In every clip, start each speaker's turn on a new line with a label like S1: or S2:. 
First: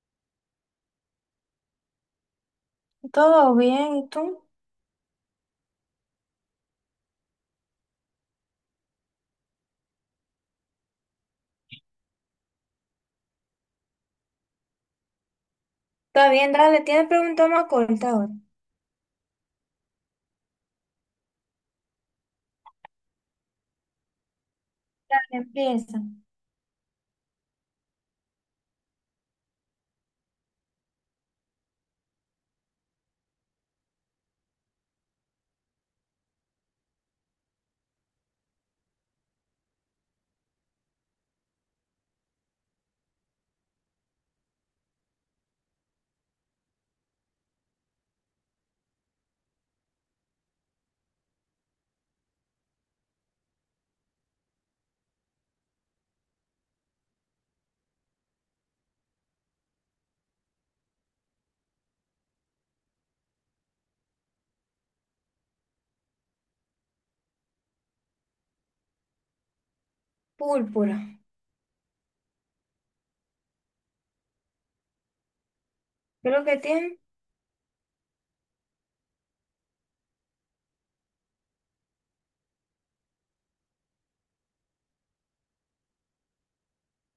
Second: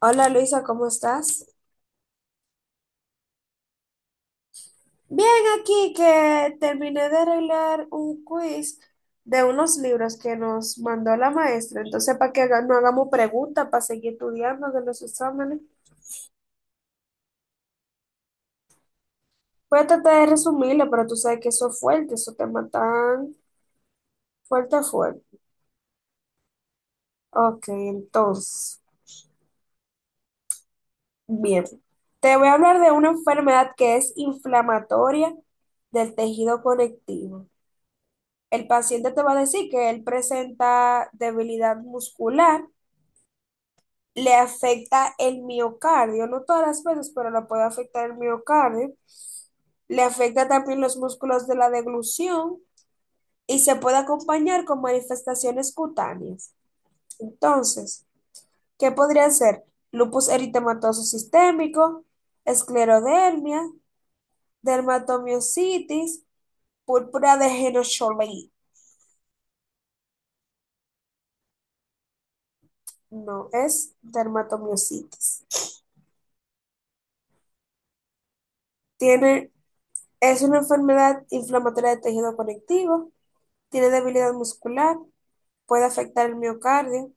S1: Hola Luisa, ¿cómo estás?
S2: Todo bien, ¿y tú?
S1: Bien, aquí que terminé de arreglar un quiz de unos libros que nos mandó la maestra. Entonces, para que haga- no hagamos preguntas, para seguir estudiando de los exámenes.
S2: Está bien, dale, tienes preguntas más cortas ahora.
S1: Voy a tratar de resumirlo, pero tú sabes que eso es fuerte, eso te matan fuerte,
S2: Dale,
S1: fuerte.
S2: empieza.
S1: Ok, entonces, bien. Te voy a hablar de una enfermedad que es inflamatoria del tejido conectivo. El paciente te va a decir que él presenta debilidad muscular, le afecta el miocardio, no todas las veces, pero le puede afectar el miocardio. Le afecta también los músculos de la deglución y se puede acompañar con manifestaciones cutáneas. Entonces, ¿qué podría ser? Lupus eritematoso sistémico, esclerodermia, dermatomiositis, púrpura de Henoch-Schönlein.
S2: Púrpura.
S1: No, es dermatomiositis.
S2: ¿Qué es lo que tiene?
S1: Tiene, es una enfermedad inflamatoria de tejido conectivo, tiene debilidad muscular, puede afectar el miocardio,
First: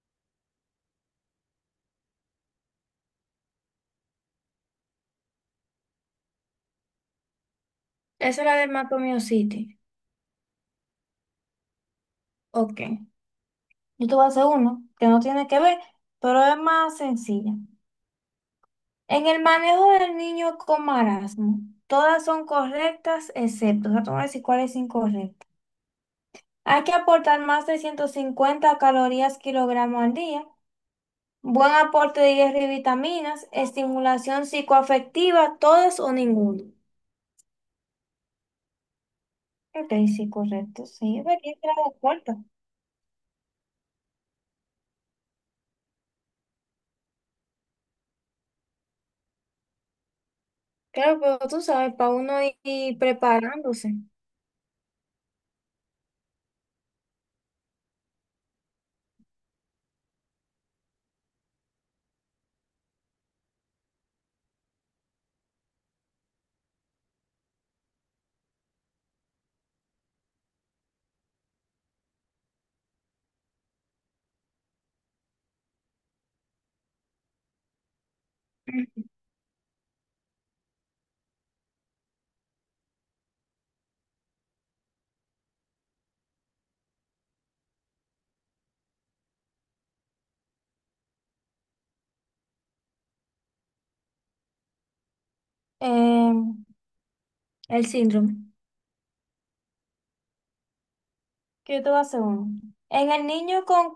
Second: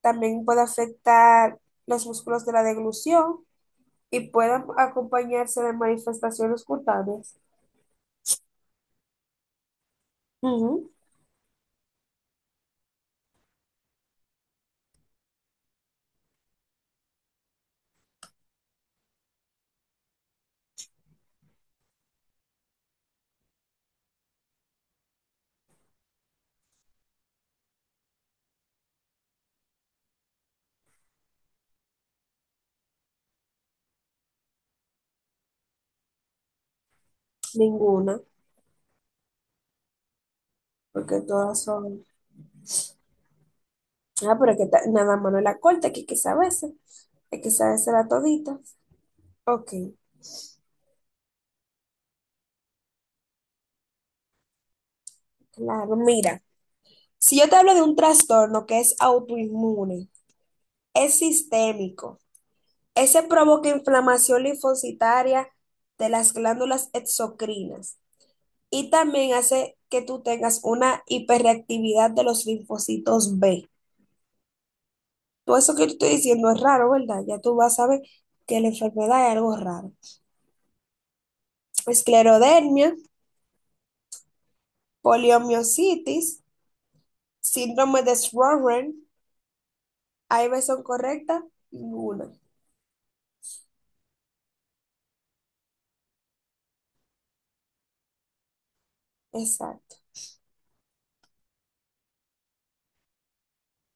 S1: también puede afectar los músculos de la deglución y puede acompañarse de manifestaciones cutáneas.
S2: Esa es la del Macromio City.
S1: Ujú.
S2: Ok. Yo te voy a hacer uno que no tiene que ver, pero es más sencilla. En el manejo del niño con marasmo, todas son correctas excepto, o sea, te voy a decir cuál es incorrecta. Hay que aportar más de 150 calorías kilogramo al día, buen aporte de hierro y vitaminas, estimulación psicoafectiva, todas o ninguna.
S1: Ninguna,
S2: Ok, sí, correcto. Sí,
S1: porque
S2: es verdad que
S1: todas
S2: era la
S1: son...
S2: cuarta.
S1: Ah, pero que ta- nada más no la corta, que hay que saberse la todita. Ok,
S2: Claro, pero tú sabes, para uno ir preparándose.
S1: claro, mira, si yo te hablo de un trastorno que es autoinmune, es sistémico, ese provoca inflamación linfocitaria de las glándulas exocrinas, y también hace que tú tengas una hiperreactividad de los linfocitos B. Todo eso que te estoy diciendo es raro, ¿verdad? Ya tú vas a ver que la enfermedad es algo raro. Esclerodermia, poliomiositis, síndrome de Sjögren, ¿hay versión correcta? Ninguna.
S2: Eh, el síndrome.
S1: Exacto.
S2: Que yo te voy a hacer uno. En el niño con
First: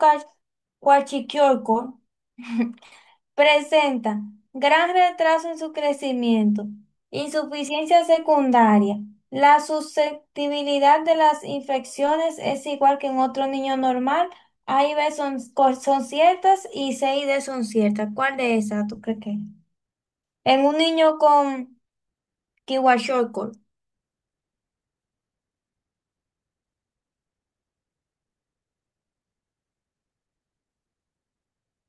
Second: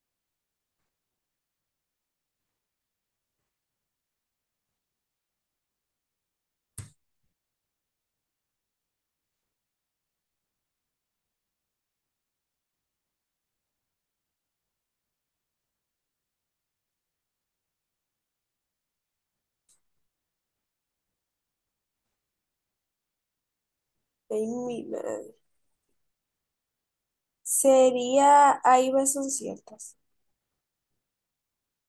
S2: cuachiquiorco presenta gran retraso en su crecimiento, insuficiencia secundaria. La susceptibilidad de las infecciones es igual que en otro niño normal. A y B son, son ciertas y C y D son ciertas. ¿Cuál de esas tú crees que es? En un niño con Kiwa-Shortcut.
S1: Ay, mi madre. Sería, hay versión ciertas.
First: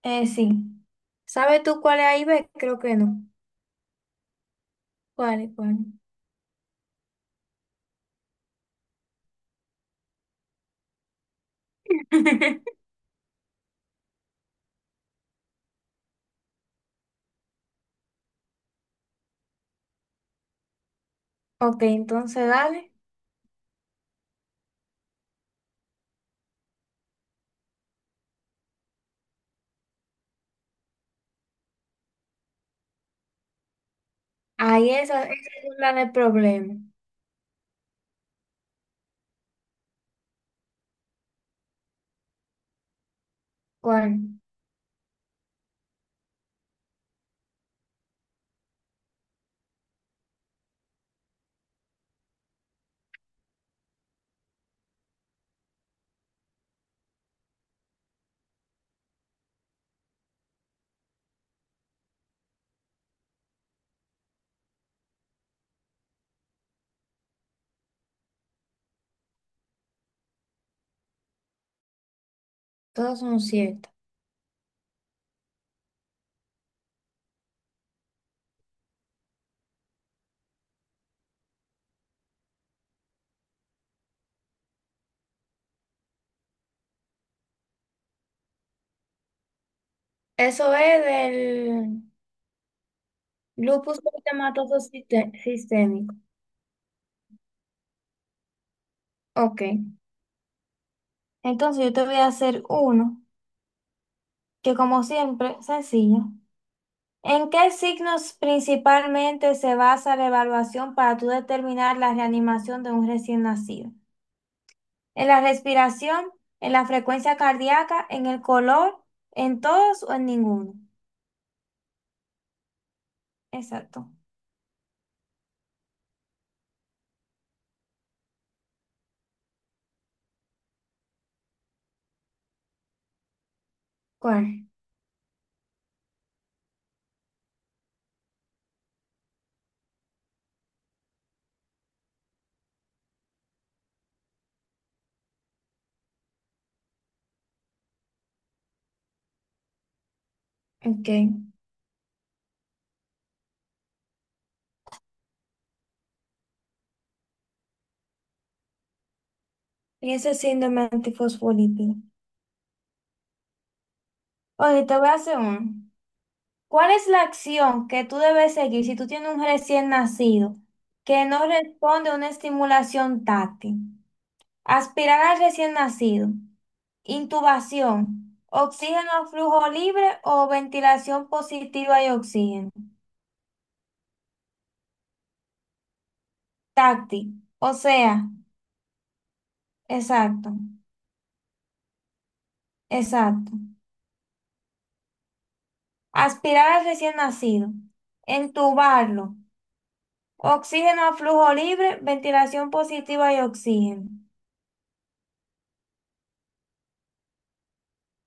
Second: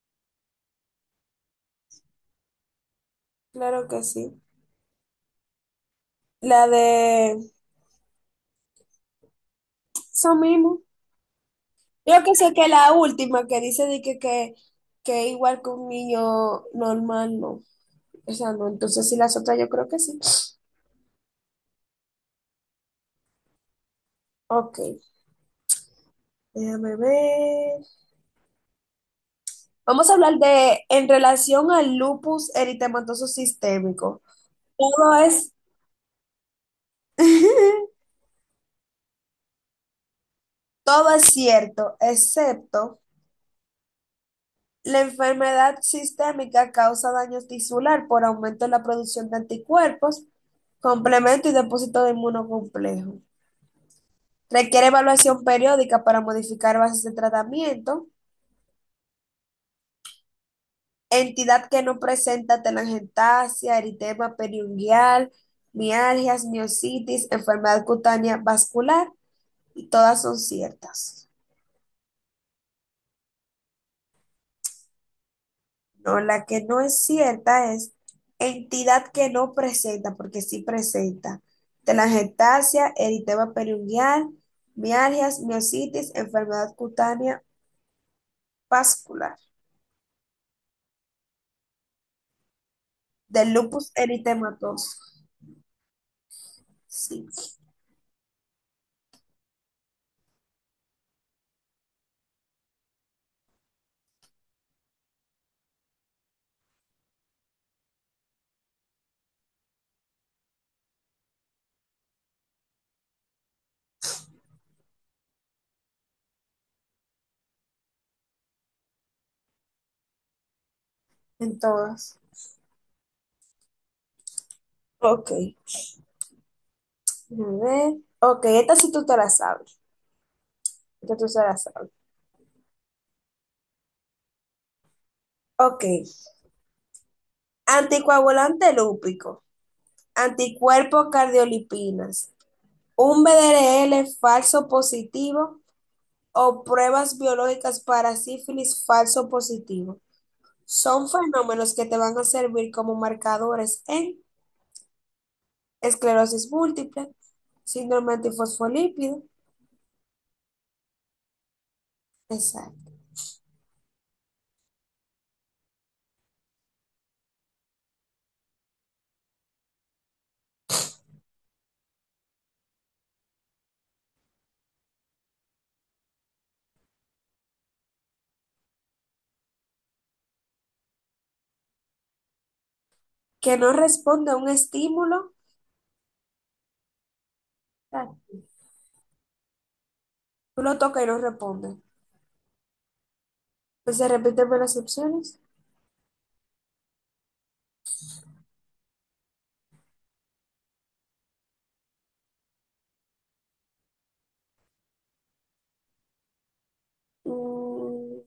S2: Sí. ¿Sabes tú cuál es A y B? Creo que no.
S1: Claro que sí.
S2: ¿Cuál es cuál?
S1: La de eso mismo. Yo que sé que la última que dice de que, que igual que un niño normal, no. O sea, no. Entonces, sí, las otras yo creo que sí.
S2: Ok, entonces dale.
S1: Ok, déjame ver. Vamos a hablar de, en relación al lupus eritematoso sistémico.
S2: Ahí
S1: Todo
S2: esa, esa
S1: es,
S2: es la del problema.
S1: todo es cierto, excepto
S2: ¿Cuál?
S1: la enfermedad sistémica causa daño tisular por aumento en la producción de anticuerpos, complemento y depósito de inmunocomplejo. Requiere evaluación periódica para modificar bases de tratamiento. Entidad que no presenta telangiectasia, eritema periungual, mialgias, miositis, enfermedad cutánea vascular, y todas son ciertas.
S2: Todas son ciertas.
S1: No, la que no es cierta es entidad que no presenta, porque sí presenta telangiectasia, eritema periungual, mialgias, miositis, enfermedad cutánea vascular,
S2: Eso es del
S1: del lupus
S2: lupus eritematoso
S1: eritematoso.
S2: sistémico.
S1: Sí.
S2: Ok. Entonces yo te voy a hacer uno, que como siempre, sencillo. ¿En qué signos principalmente se basa la evaluación para tú determinar la reanimación de un recién nacido? ¿En la respiración, en la frecuencia cardíaca, en el color, en todos o en ninguno?
S1: En todas.
S2: Exacto.
S1: Ok, a ver. Ok, esta sí tú te la sabes. Esta tú se la sabes.
S2: ¿Cuál?
S1: Ok. Anticoagulante lúpico. Anticuerpos cardiolipinas. Un BDRL falso positivo o pruebas biológicas para sífilis falso positivo. Son
S2: Ok.
S1: fenómenos que te van a servir como marcadores en esclerosis múltiple, síndrome antifosfolípido,
S2: Y ese síndrome antifosfolípido.
S1: exacto,
S2: Oye, te voy a hacer uno. ¿Cuál es la acción que tú debes seguir si tú tienes un recién nacido que no responde a una estimulación táctil? Aspirar al recién nacido, intubación, oxígeno a flujo libre o ventilación positiva y oxígeno.
S1: que no responde a un estímulo,
S2: Táctil, o sea,
S1: claro,
S2: exacto,
S1: tú lo tocas y no responde.
S2: exacto.
S1: Pues se repíteme las opciones.
S2: Aspirar al recién nacido, entubarlo, oxígeno a flujo libre, ventilación positiva y oxígeno.
S1: Mm,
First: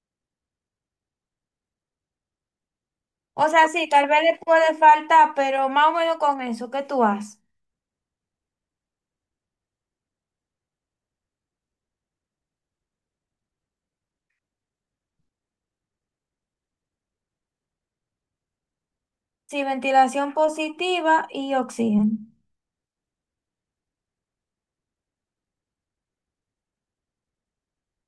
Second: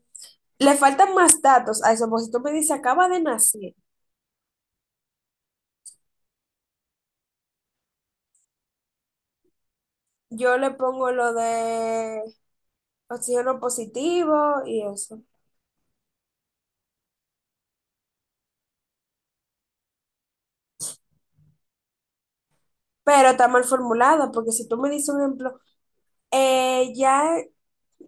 S1: le faltan más datos a eso, porque si tú me dices acaba de
S2: O sea,
S1: nacer,
S2: sí, tal vez le puede faltar, pero más o menos con eso, ¿qué tú haces?
S1: yo le pongo lo de oxígeno positivo y eso.
S2: Sí, ventilación positiva y oxígeno.
S1: Pero está mal formulada, porque si tú me dices un ejemplo, ya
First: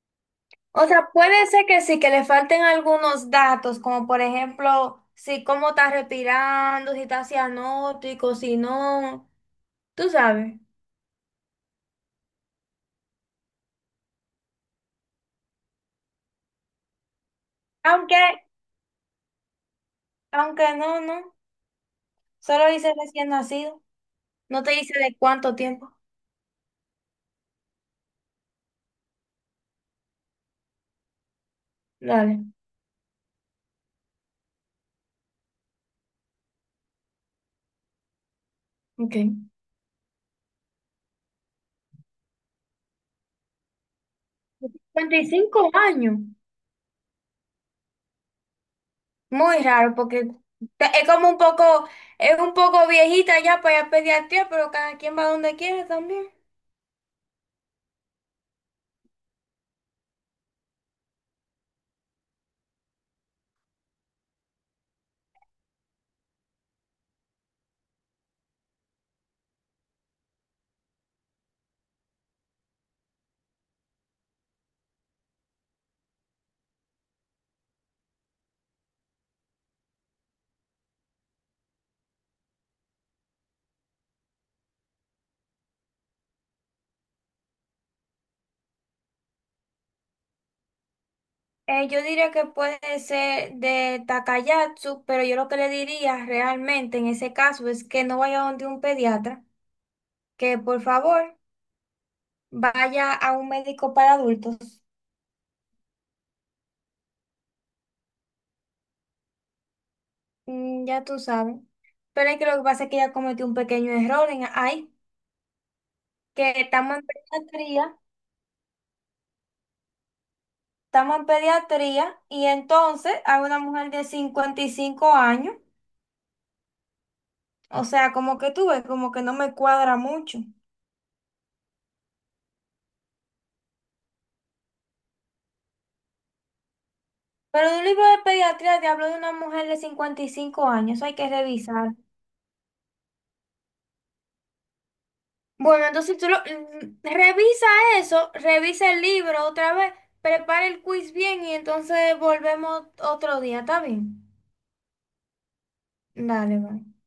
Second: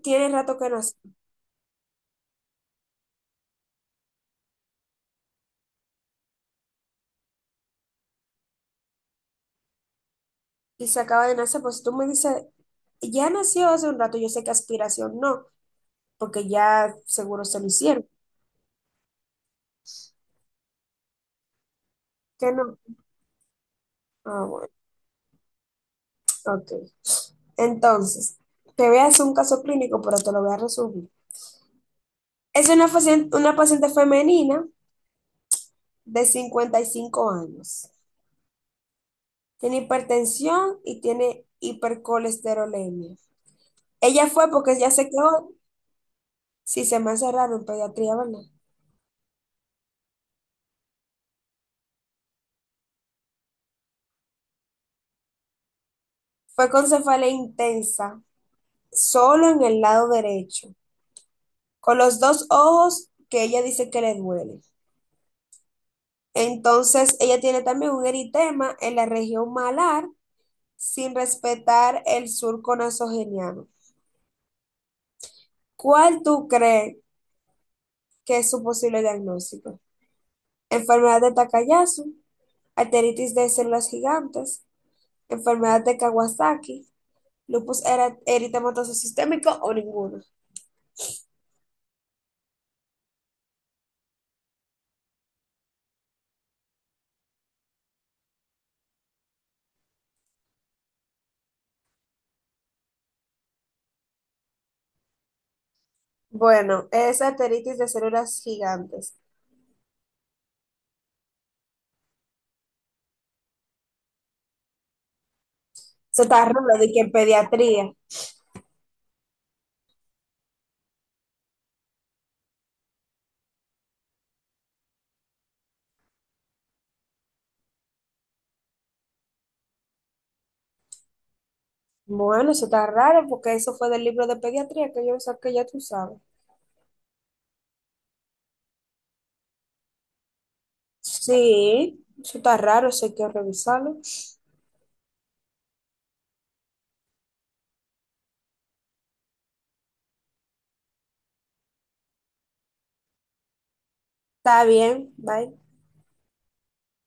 S1: tiene rato que
S2: O
S1: nació
S2: sea, puede ser que sí, que le falten algunos datos, como por ejemplo, si cómo está respirando, si está cianótico, si no, tú sabes.
S1: y se acaba de nacer, pues si tú me dices, ya nació hace un rato, yo sé que aspiración no, porque ya seguro se lo hicieron.
S2: Aunque, aunque no, no,
S1: ¿Qué
S2: solo
S1: no?
S2: dice recién nacido,
S1: Ah,
S2: no
S1: bueno,
S2: te dice de cuánto tiempo.
S1: ok. Entonces, te voy a hacer un caso clínico, pero te lo voy a resumir.
S2: Dale,
S1: Es una paciente femenina de 55 años.
S2: ok.
S1: Tiene hipertensión y tiene hipercolesterolemia. Ella fue porque ya se quedó,
S2: 25 años.
S1: si se me hace raro en pediatría, ¿verdad?
S2: Muy raro, porque es como un poco, es un poco viejita ya para ir a pediatría, pero cada quien va donde quiere también.
S1: Fue con cefalea intensa, solo en el lado derecho, con los dos ojos que ella dice que le duele. Entonces, ella tiene también un eritema en la región malar sin respetar el surco nasogeniano. ¿Cuál tú crees que es su posible diagnóstico? Enfermedad de Takayasu, arteritis de células gigantes, enfermedad de Kawasaki, lupus era- eritematoso sistémico o ninguno.
S2: Yo diría que puede ser de Takayatsu, pero yo lo que le diría realmente en ese caso es que no vaya donde un pediatra, que por favor vaya a un médico para adultos.
S1: Bueno, es arteritis de células gigantes.
S2: Mm, ya tú sabes. Pero es que lo que pasa es que ella cometió un pequeño error en ahí,
S1: Eso está
S2: que
S1: raro, de
S2: estamos
S1: que
S2: en
S1: en pediatría.
S2: pediatría. Estamos en pediatría y entonces hay una mujer de 55 años. O sea, como que tú ves, como que no me cuadra mucho.
S1: Bueno, eso está raro porque eso fue del libro de pediatría que yo saqué, ya tú sabes.
S2: Pero en un libro de pediatría te hablo de una mujer de 55 años, eso hay que revisar.
S1: Sí, eso está raro, eso hay que revisarlo.
S2: Bueno, entonces tú lo, revisa eso, revisa el libro otra vez, prepara el quiz bien y entonces volvemos otro día, ¿está bien?
S1: Está bien, bye.
S2: Dale, va.